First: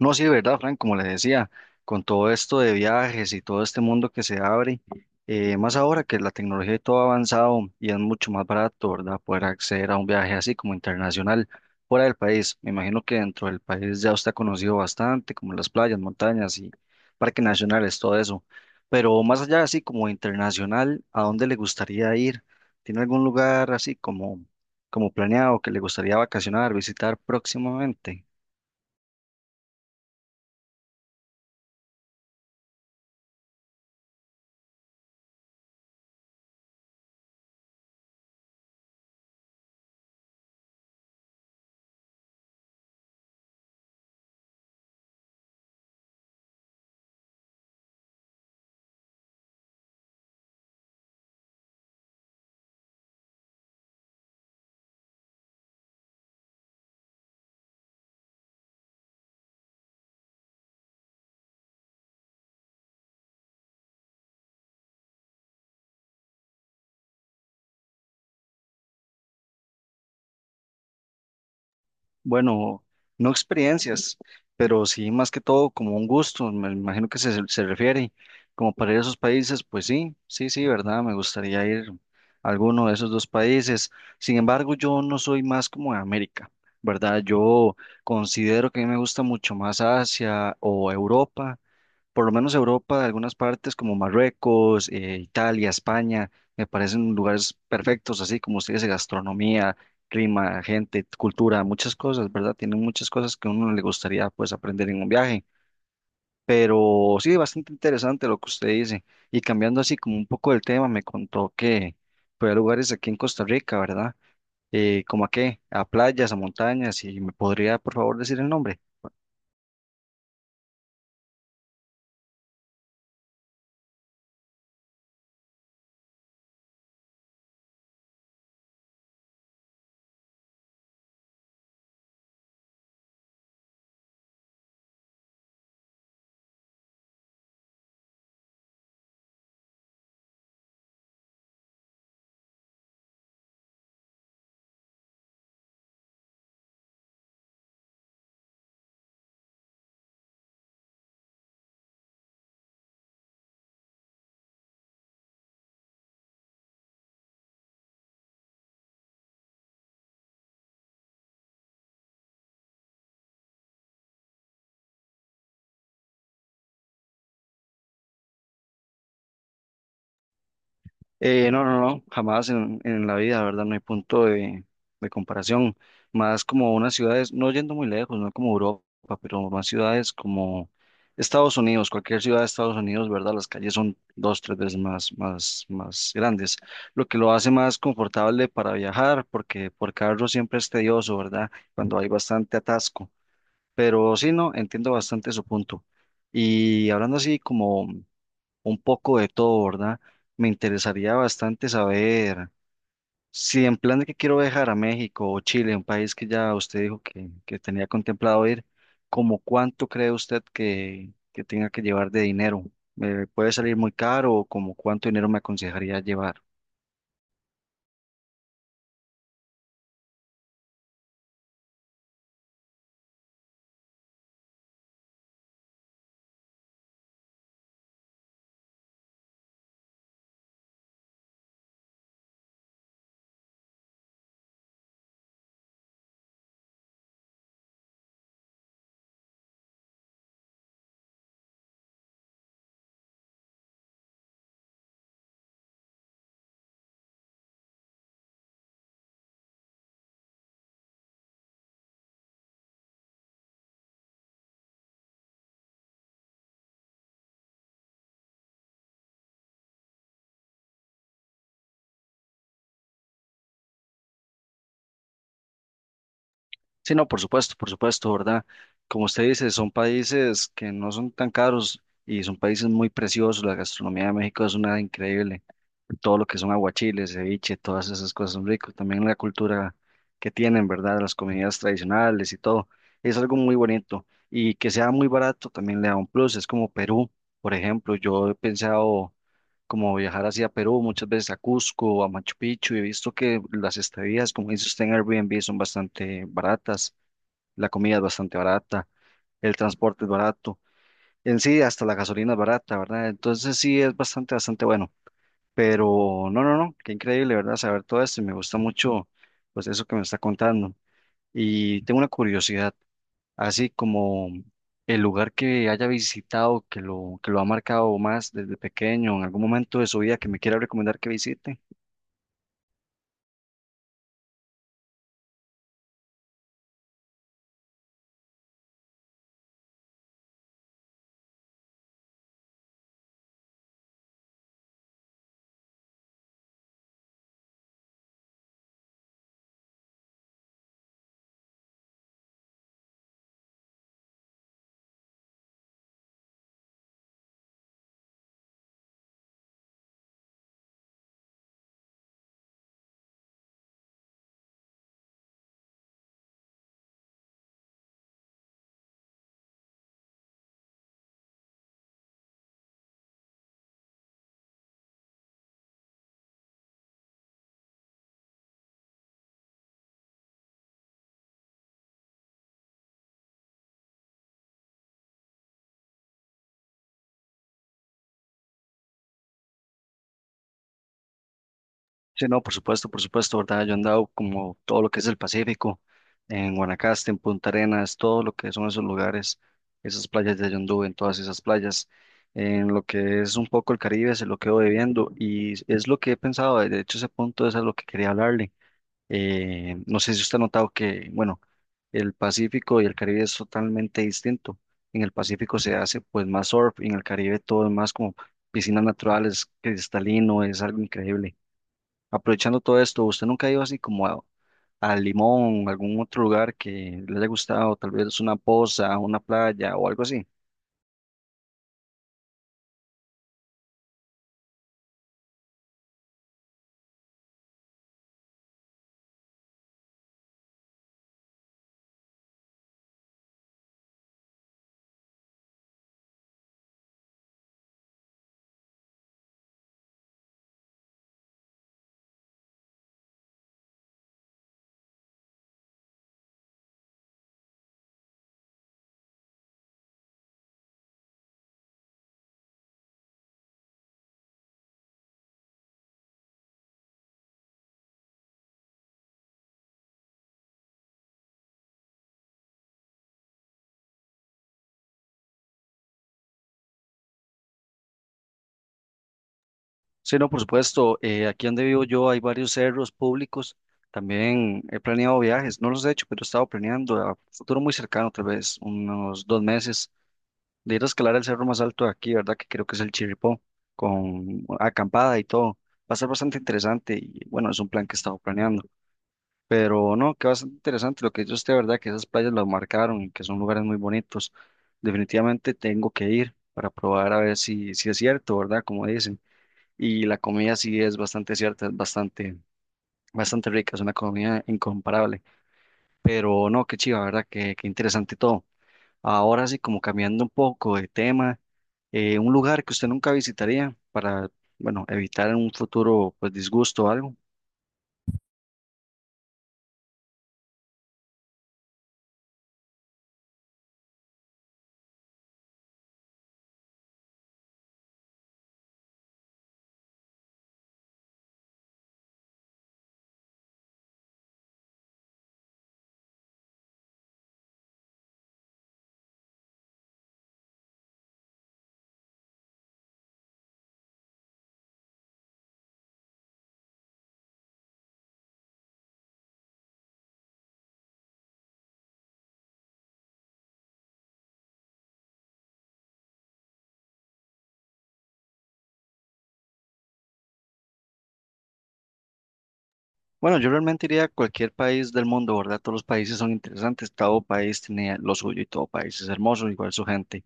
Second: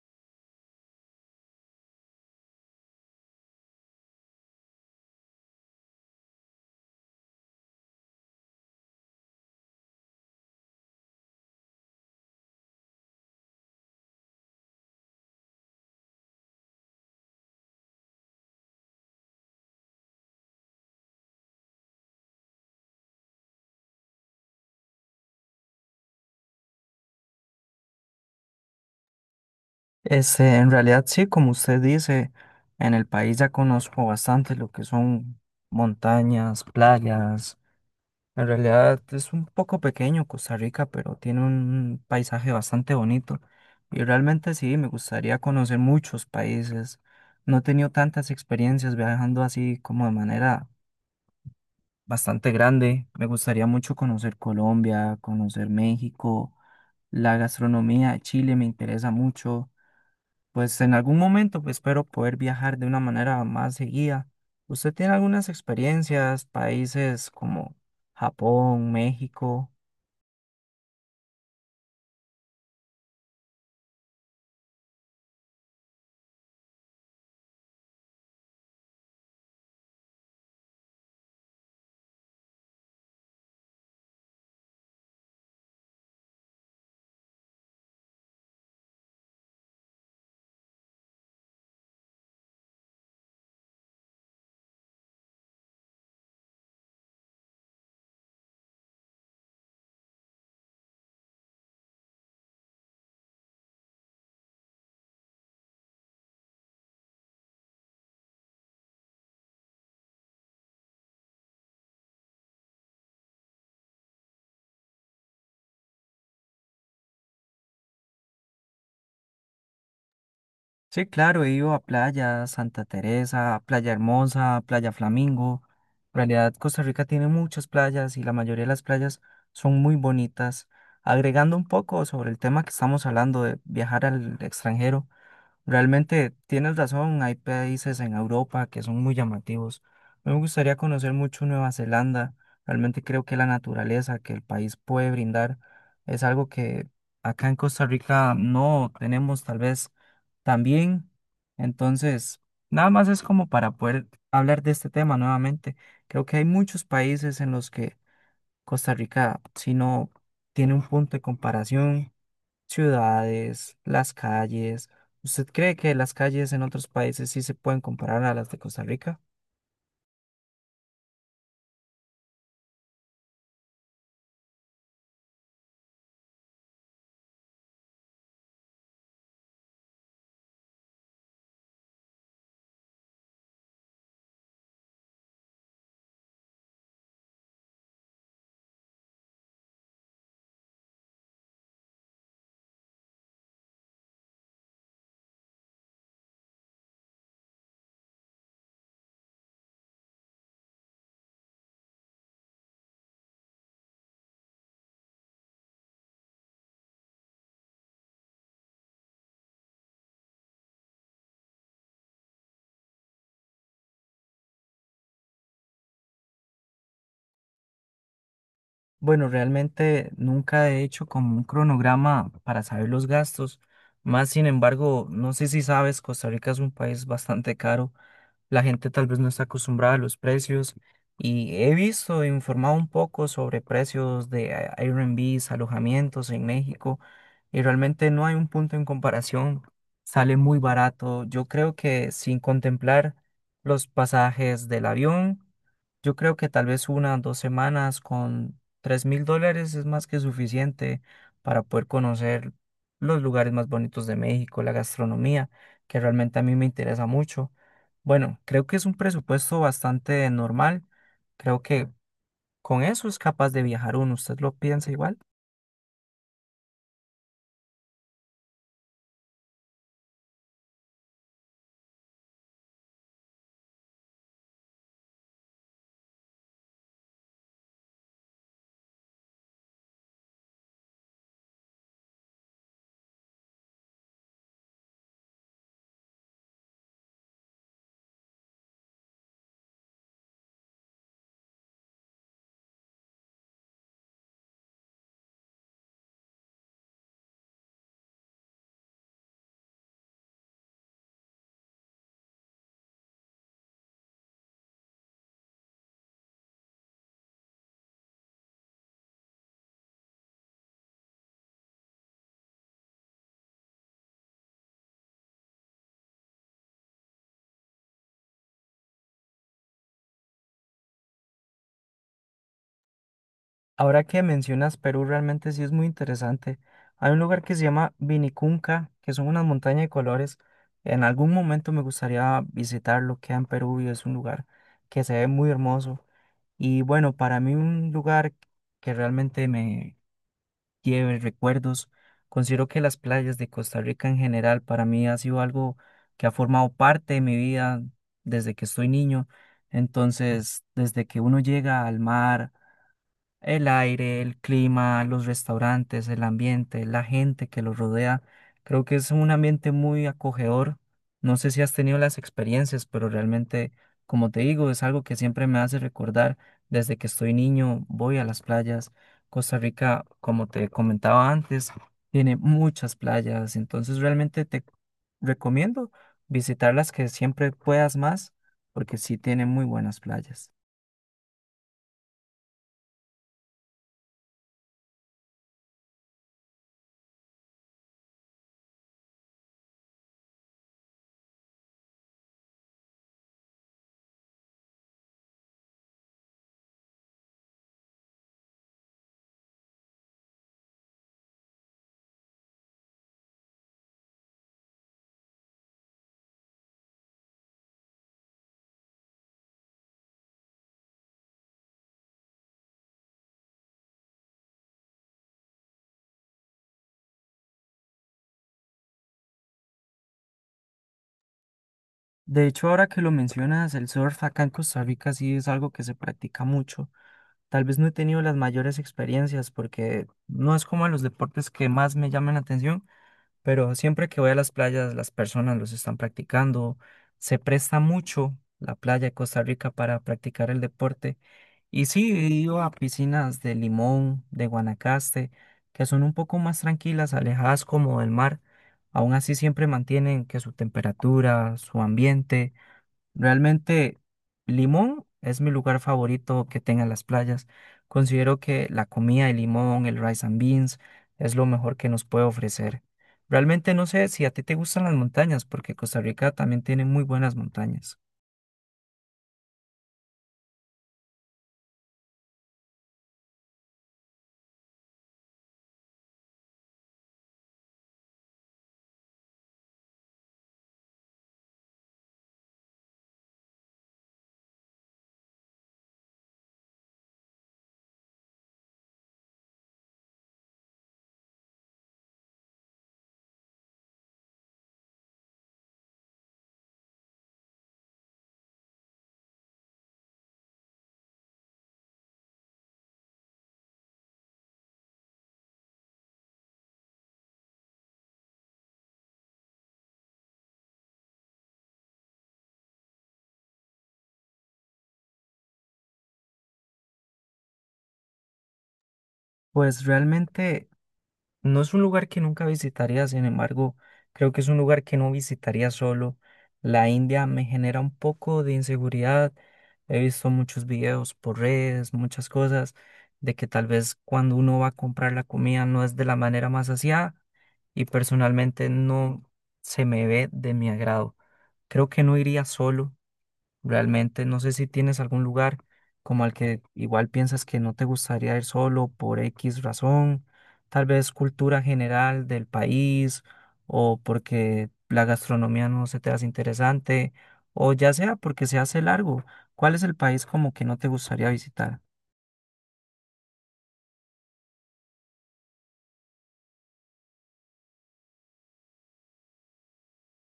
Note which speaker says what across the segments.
Speaker 1: No, sí, de verdad, Frank, como les decía, con todo esto de viajes y todo este mundo que se abre, más ahora que la tecnología y todo ha avanzado y es mucho más barato, ¿verdad? Poder acceder a un viaje así como internacional fuera del país. Me imagino que dentro del país ya usted ha conocido bastante, como las playas, montañas y parques nacionales, todo eso. Pero más allá así como internacional, ¿a dónde le gustaría ir? ¿Tiene algún lugar así como, como planeado que le gustaría vacacionar, visitar próximamente?
Speaker 2: En realidad sí, como usted dice, en el país ya conozco bastante lo que son montañas, playas. En realidad es un poco pequeño Costa Rica, pero tiene un paisaje bastante bonito. Y realmente sí, me gustaría conocer muchos países. No he tenido tantas experiencias viajando así como de manera bastante grande. Me gustaría mucho conocer Colombia, conocer México, la gastronomía de Chile me interesa mucho. Pues en algún momento pues, espero poder viajar de una manera más seguida. ¿Usted tiene algunas experiencias, países como Japón, México?
Speaker 1: Bueno, no experiencias, pero sí más que todo como un gusto, me imagino que se refiere, como para ir a esos países, pues sí, sí, sí, ¿verdad? Me gustaría ir a alguno de esos dos países. Sin embargo, yo no soy más como de América, ¿verdad? Yo considero que a mí me gusta mucho más Asia o Europa, por lo menos Europa, algunas partes como Marruecos, Italia, España, me parecen lugares perfectos, así como ustedes, gastronomía, clima, gente, cultura, muchas cosas, ¿verdad? Tienen muchas cosas que a uno le gustaría pues aprender en un viaje. Pero sí, bastante interesante lo que usted dice. Y cambiando así como un poco el tema, me contó que fue a lugares aquí en Costa Rica, ¿verdad? ¿Cómo a qué? A playas, a montañas, y me podría por favor decir el nombre.
Speaker 2: Sí, claro, he ido a playa Santa Teresa, Playa Hermosa, Playa Flamingo. En realidad, Costa Rica tiene muchas playas y la mayoría de las playas son muy bonitas. Agregando un poco sobre el tema que estamos hablando de viajar al extranjero, realmente tienes razón, hay países en Europa que son muy llamativos. Me gustaría conocer mucho Nueva Zelanda. Realmente creo que la naturaleza que el país puede brindar es algo que acá en Costa Rica no tenemos tal vez tan bien. Entonces, nada más es como para poder hablar de este tema nuevamente. Creo que hay muchos países en los que Costa Rica, si no tiene un punto de comparación ciudades, las calles. ¿Usted cree que las calles en otros países sí se pueden comparar a las de Costa Rica?
Speaker 1: No, no, no, jamás en la vida, ¿verdad? No hay punto de comparación. Más como unas ciudades, no yendo muy lejos, no como Europa, pero más ciudades como Estados Unidos, cualquier ciudad de Estados Unidos, ¿verdad? Las calles son dos, tres veces más grandes, lo que lo hace más confortable para viajar, porque por carro siempre es tedioso, ¿verdad? Cuando hay bastante atasco. Pero sí, no, entiendo bastante su punto. Y hablando así como un poco de todo, ¿verdad? Me interesaría bastante saber si en plan de que quiero viajar a México o Chile, un país que ya usted dijo que tenía contemplado ir, ¿como cuánto cree usted que tenga que llevar de dinero? ¿Me puede salir muy caro o como cuánto dinero me aconsejaría llevar?
Speaker 2: Bueno, realmente nunca he hecho como un cronograma para saber los gastos. Más sin embargo, no sé si sabes, Costa Rica es un país bastante caro. La gente tal vez no está acostumbrada a los precios. Y he visto, e informado un poco sobre precios de Airbnbs, alojamientos en México. Y realmente no hay un punto en comparación. Sale muy barato. Yo creo que sin contemplar los pasajes del avión. Yo creo que tal vez unas 2 semanas con $3.000 es más que suficiente para poder conocer los lugares más bonitos de México, la gastronomía, que realmente a mí me interesa mucho. Bueno, creo que es un presupuesto bastante normal. Creo que con eso es capaz de viajar uno. ¿Usted lo piensa igual?
Speaker 1: Sí, no, por supuesto, ¿verdad? Como usted dice, son países que no son tan caros y son países muy preciosos. La gastronomía de México es una increíble. Todo lo que son aguachiles, ceviche, todas esas cosas son ricos. También la cultura que tienen, ¿verdad? Las comidas tradicionales y todo. Es algo muy bonito. Y que sea muy barato también le da un plus. Es como Perú, por ejemplo. Yo he pensado como viajar hacia Perú muchas veces a Cusco, a Machu Picchu. Y he visto que las estadías, como dice usted en Airbnb, son bastante baratas, la comida es bastante barata, el transporte es barato, en sí hasta la gasolina es barata, ¿verdad? Entonces sí es bastante, bastante bueno. Pero no, qué increíble, ¿verdad? Saber todo esto y me gusta mucho, pues eso que me está contando. Y tengo una curiosidad, así como el lugar que haya visitado, que lo ha marcado más desde pequeño, en algún momento de su vida que me quiera recomendar que visite.
Speaker 2: Ahora que mencionas Perú, realmente sí es muy interesante. Hay un lugar que se llama Vinicunca, que son unas montañas de colores. En algún momento me gustaría visitarlo, queda en Perú y es un lugar que se ve muy hermoso. Y bueno, para mí un lugar que realmente me lleve recuerdos, considero que las playas de Costa Rica en general para mí ha sido algo que ha formado parte de mi vida desde que estoy niño. Entonces, desde que uno llega al mar, el aire, el clima, los restaurantes, el ambiente, la gente que los rodea. Creo que es un ambiente muy acogedor. No sé si has tenido las experiencias, pero realmente, como te digo, es algo que siempre me hace recordar. Desde que estoy niño, voy a las playas. Costa Rica, como te comentaba antes, tiene muchas playas. Entonces, realmente te recomiendo visitar las que siempre puedas más, porque sí tiene muy buenas playas.
Speaker 1: Sí, no, por supuesto, ¿verdad? Yo he andado como todo lo que es el Pacífico, en Guanacaste, en Punta Arenas, todo lo que son esos lugares, esas playas de Yondú, en todas esas playas, en lo que es un poco el Caribe, se lo quedo debiendo y es lo que he pensado, de hecho ese punto es a lo que quería hablarle. No sé si usted ha notado que, bueno, el Pacífico y el Caribe es totalmente distinto. En el Pacífico se hace pues más surf, y en el Caribe todo es más como piscinas naturales, cristalino, es algo increíble. Aprovechando todo esto, ¿usted nunca ha ido así como a Limón, algún otro lugar que le haya gustado? Tal vez una poza, una playa o algo así.
Speaker 2: De hecho, ahora que lo mencionas, el surf acá en Costa Rica sí es algo que se practica mucho. Tal vez no he tenido las mayores experiencias porque no es como de los deportes que más me llaman la atención, pero siempre que voy a las playas, las personas los están practicando. Se presta mucho la playa de Costa Rica para practicar el deporte. Y sí, he ido a piscinas de Limón, de Guanacaste, que son un poco más tranquilas, alejadas como del mar. Aún así siempre mantienen que su temperatura, su ambiente. Realmente Limón es mi lugar favorito que tenga las playas. Considero que la comida de Limón, el rice and beans, es lo mejor que nos puede ofrecer. Realmente no sé si a ti te gustan las montañas, porque Costa Rica también tiene muy buenas montañas.
Speaker 1: Sí, no, por supuesto. Aquí donde vivo yo hay varios cerros públicos. También he planeado viajes, no los he hecho, pero he estado planeando a futuro muy cercano, tal vez unos dos meses, de ir a escalar el cerro más alto de aquí, ¿verdad? Que creo que es el Chirripó, con acampada y todo. Va a ser bastante interesante y bueno, es un plan que he estado planeando. Pero no, que bastante interesante lo que dice usted, ¿verdad? Que esas playas las marcaron y que son lugares muy bonitos. Definitivamente tengo que ir para probar a ver si es cierto, ¿verdad? Como dicen. Y la comida sí es bastante cierta, es bastante, bastante rica, es una comida incomparable. Pero no, qué chiva, ¿verdad? Qué interesante todo. Ahora sí, como cambiando un poco de tema, un lugar que usted nunca visitaría para, bueno, evitar en un futuro, pues, disgusto o algo.
Speaker 2: Pues realmente no es un lugar que nunca visitaría, sin embargo, creo que es un lugar que no visitaría solo. La India me genera un poco de inseguridad. He visto muchos videos por redes, muchas cosas, de que tal vez cuando uno va a comprar la comida no es de la manera más aseada y personalmente no se me ve de mi agrado. Creo que no iría solo. Realmente no sé si tienes algún lugar como al que igual piensas que no te gustaría ir solo por X razón, tal vez cultura general del país o porque la gastronomía no se te hace interesante o ya sea porque se hace largo. ¿Cuál es el país como que no te gustaría visitar?
Speaker 1: Bueno, yo realmente iría a cualquier país del mundo, ¿verdad? Todos los países son interesantes, todo país tiene lo suyo y todo país es hermoso, igual su gente.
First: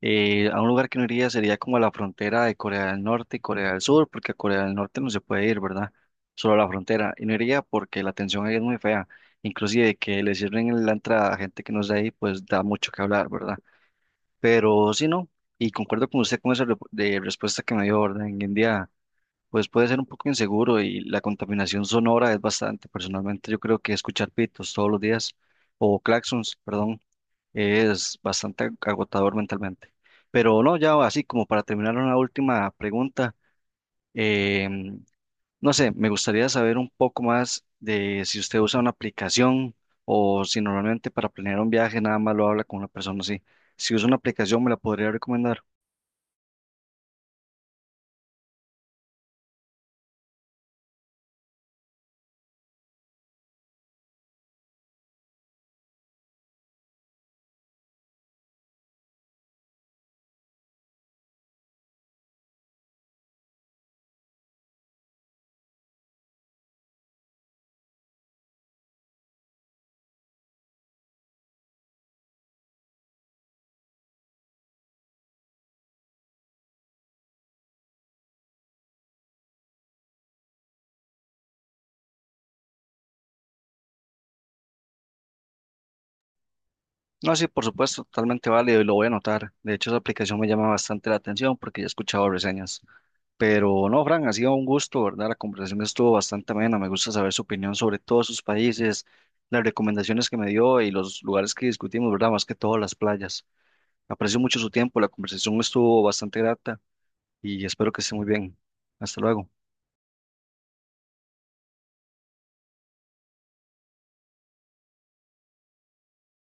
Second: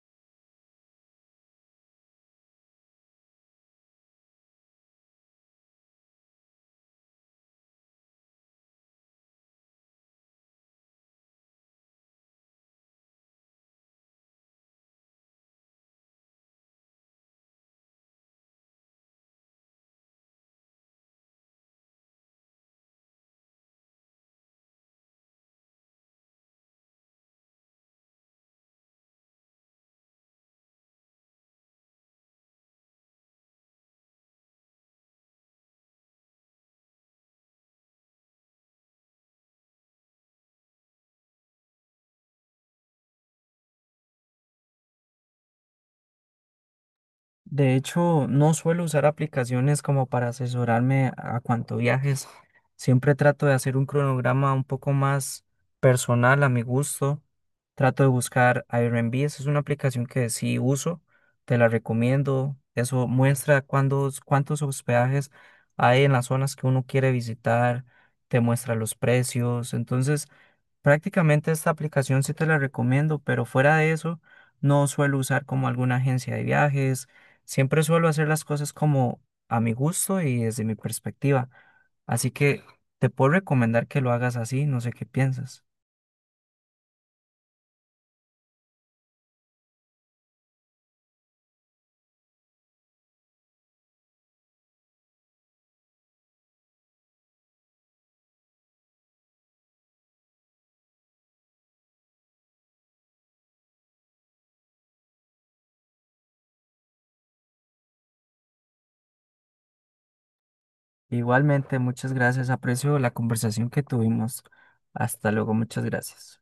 Speaker 1: A un lugar que no iría sería como a la frontera de Corea del Norte y Corea del Sur, porque a Corea del Norte no se puede ir, ¿verdad? Solo a la frontera. Y no iría porque la atención ahí es muy fea. Inclusive que le cierren la entrada a gente que no es de ahí, pues da mucho que hablar, ¿verdad? Pero sí, no. Y concuerdo con usted con esa de respuesta que me dio, ¿verdad? En India pues puede ser un poco inseguro y la contaminación sonora es bastante. Personalmente yo creo que escuchar pitos todos los días o claxons, perdón, es bastante agotador mentalmente. Pero no, ya así como para terminar una última pregunta, eh, no sé, me gustaría saber un poco más de si usted usa una aplicación o si normalmente para planear un viaje nada más lo habla con una persona así. Si usa una aplicación, ¿me la podría recomendar?
Speaker 2: De hecho, no suelo usar aplicaciones como para asesorarme a cuanto viajes. Siempre trato de hacer un cronograma un poco más personal a mi gusto. Trato de buscar Airbnb. Esa es una aplicación que sí uso. Te la recomiendo. Eso muestra cuántos hospedajes hay en las zonas que uno quiere visitar. Te muestra los precios. Entonces, prácticamente esta aplicación sí te la recomiendo, pero fuera de eso, no suelo usar como alguna agencia de viajes. Siempre suelo hacer las cosas como a mi gusto y desde mi perspectiva. Así que te puedo recomendar que lo hagas así, no sé qué piensas.
Speaker 1: No, sí, por supuesto, totalmente válido y lo voy a anotar. De hecho, esa aplicación me llama bastante la atención porque ya he escuchado reseñas. Pero no, Fran, ha sido un gusto, ¿verdad? La conversación estuvo bastante amena. Me gusta saber su opinión sobre todos sus países, las recomendaciones que me dio y los lugares que discutimos, ¿verdad? Más que todo las playas. Aprecio mucho su tiempo, la conversación estuvo bastante grata y espero que esté muy bien. Hasta luego.
Speaker 2: Igualmente, muchas gracias. Aprecio la conversación que tuvimos. Hasta luego, muchas gracias.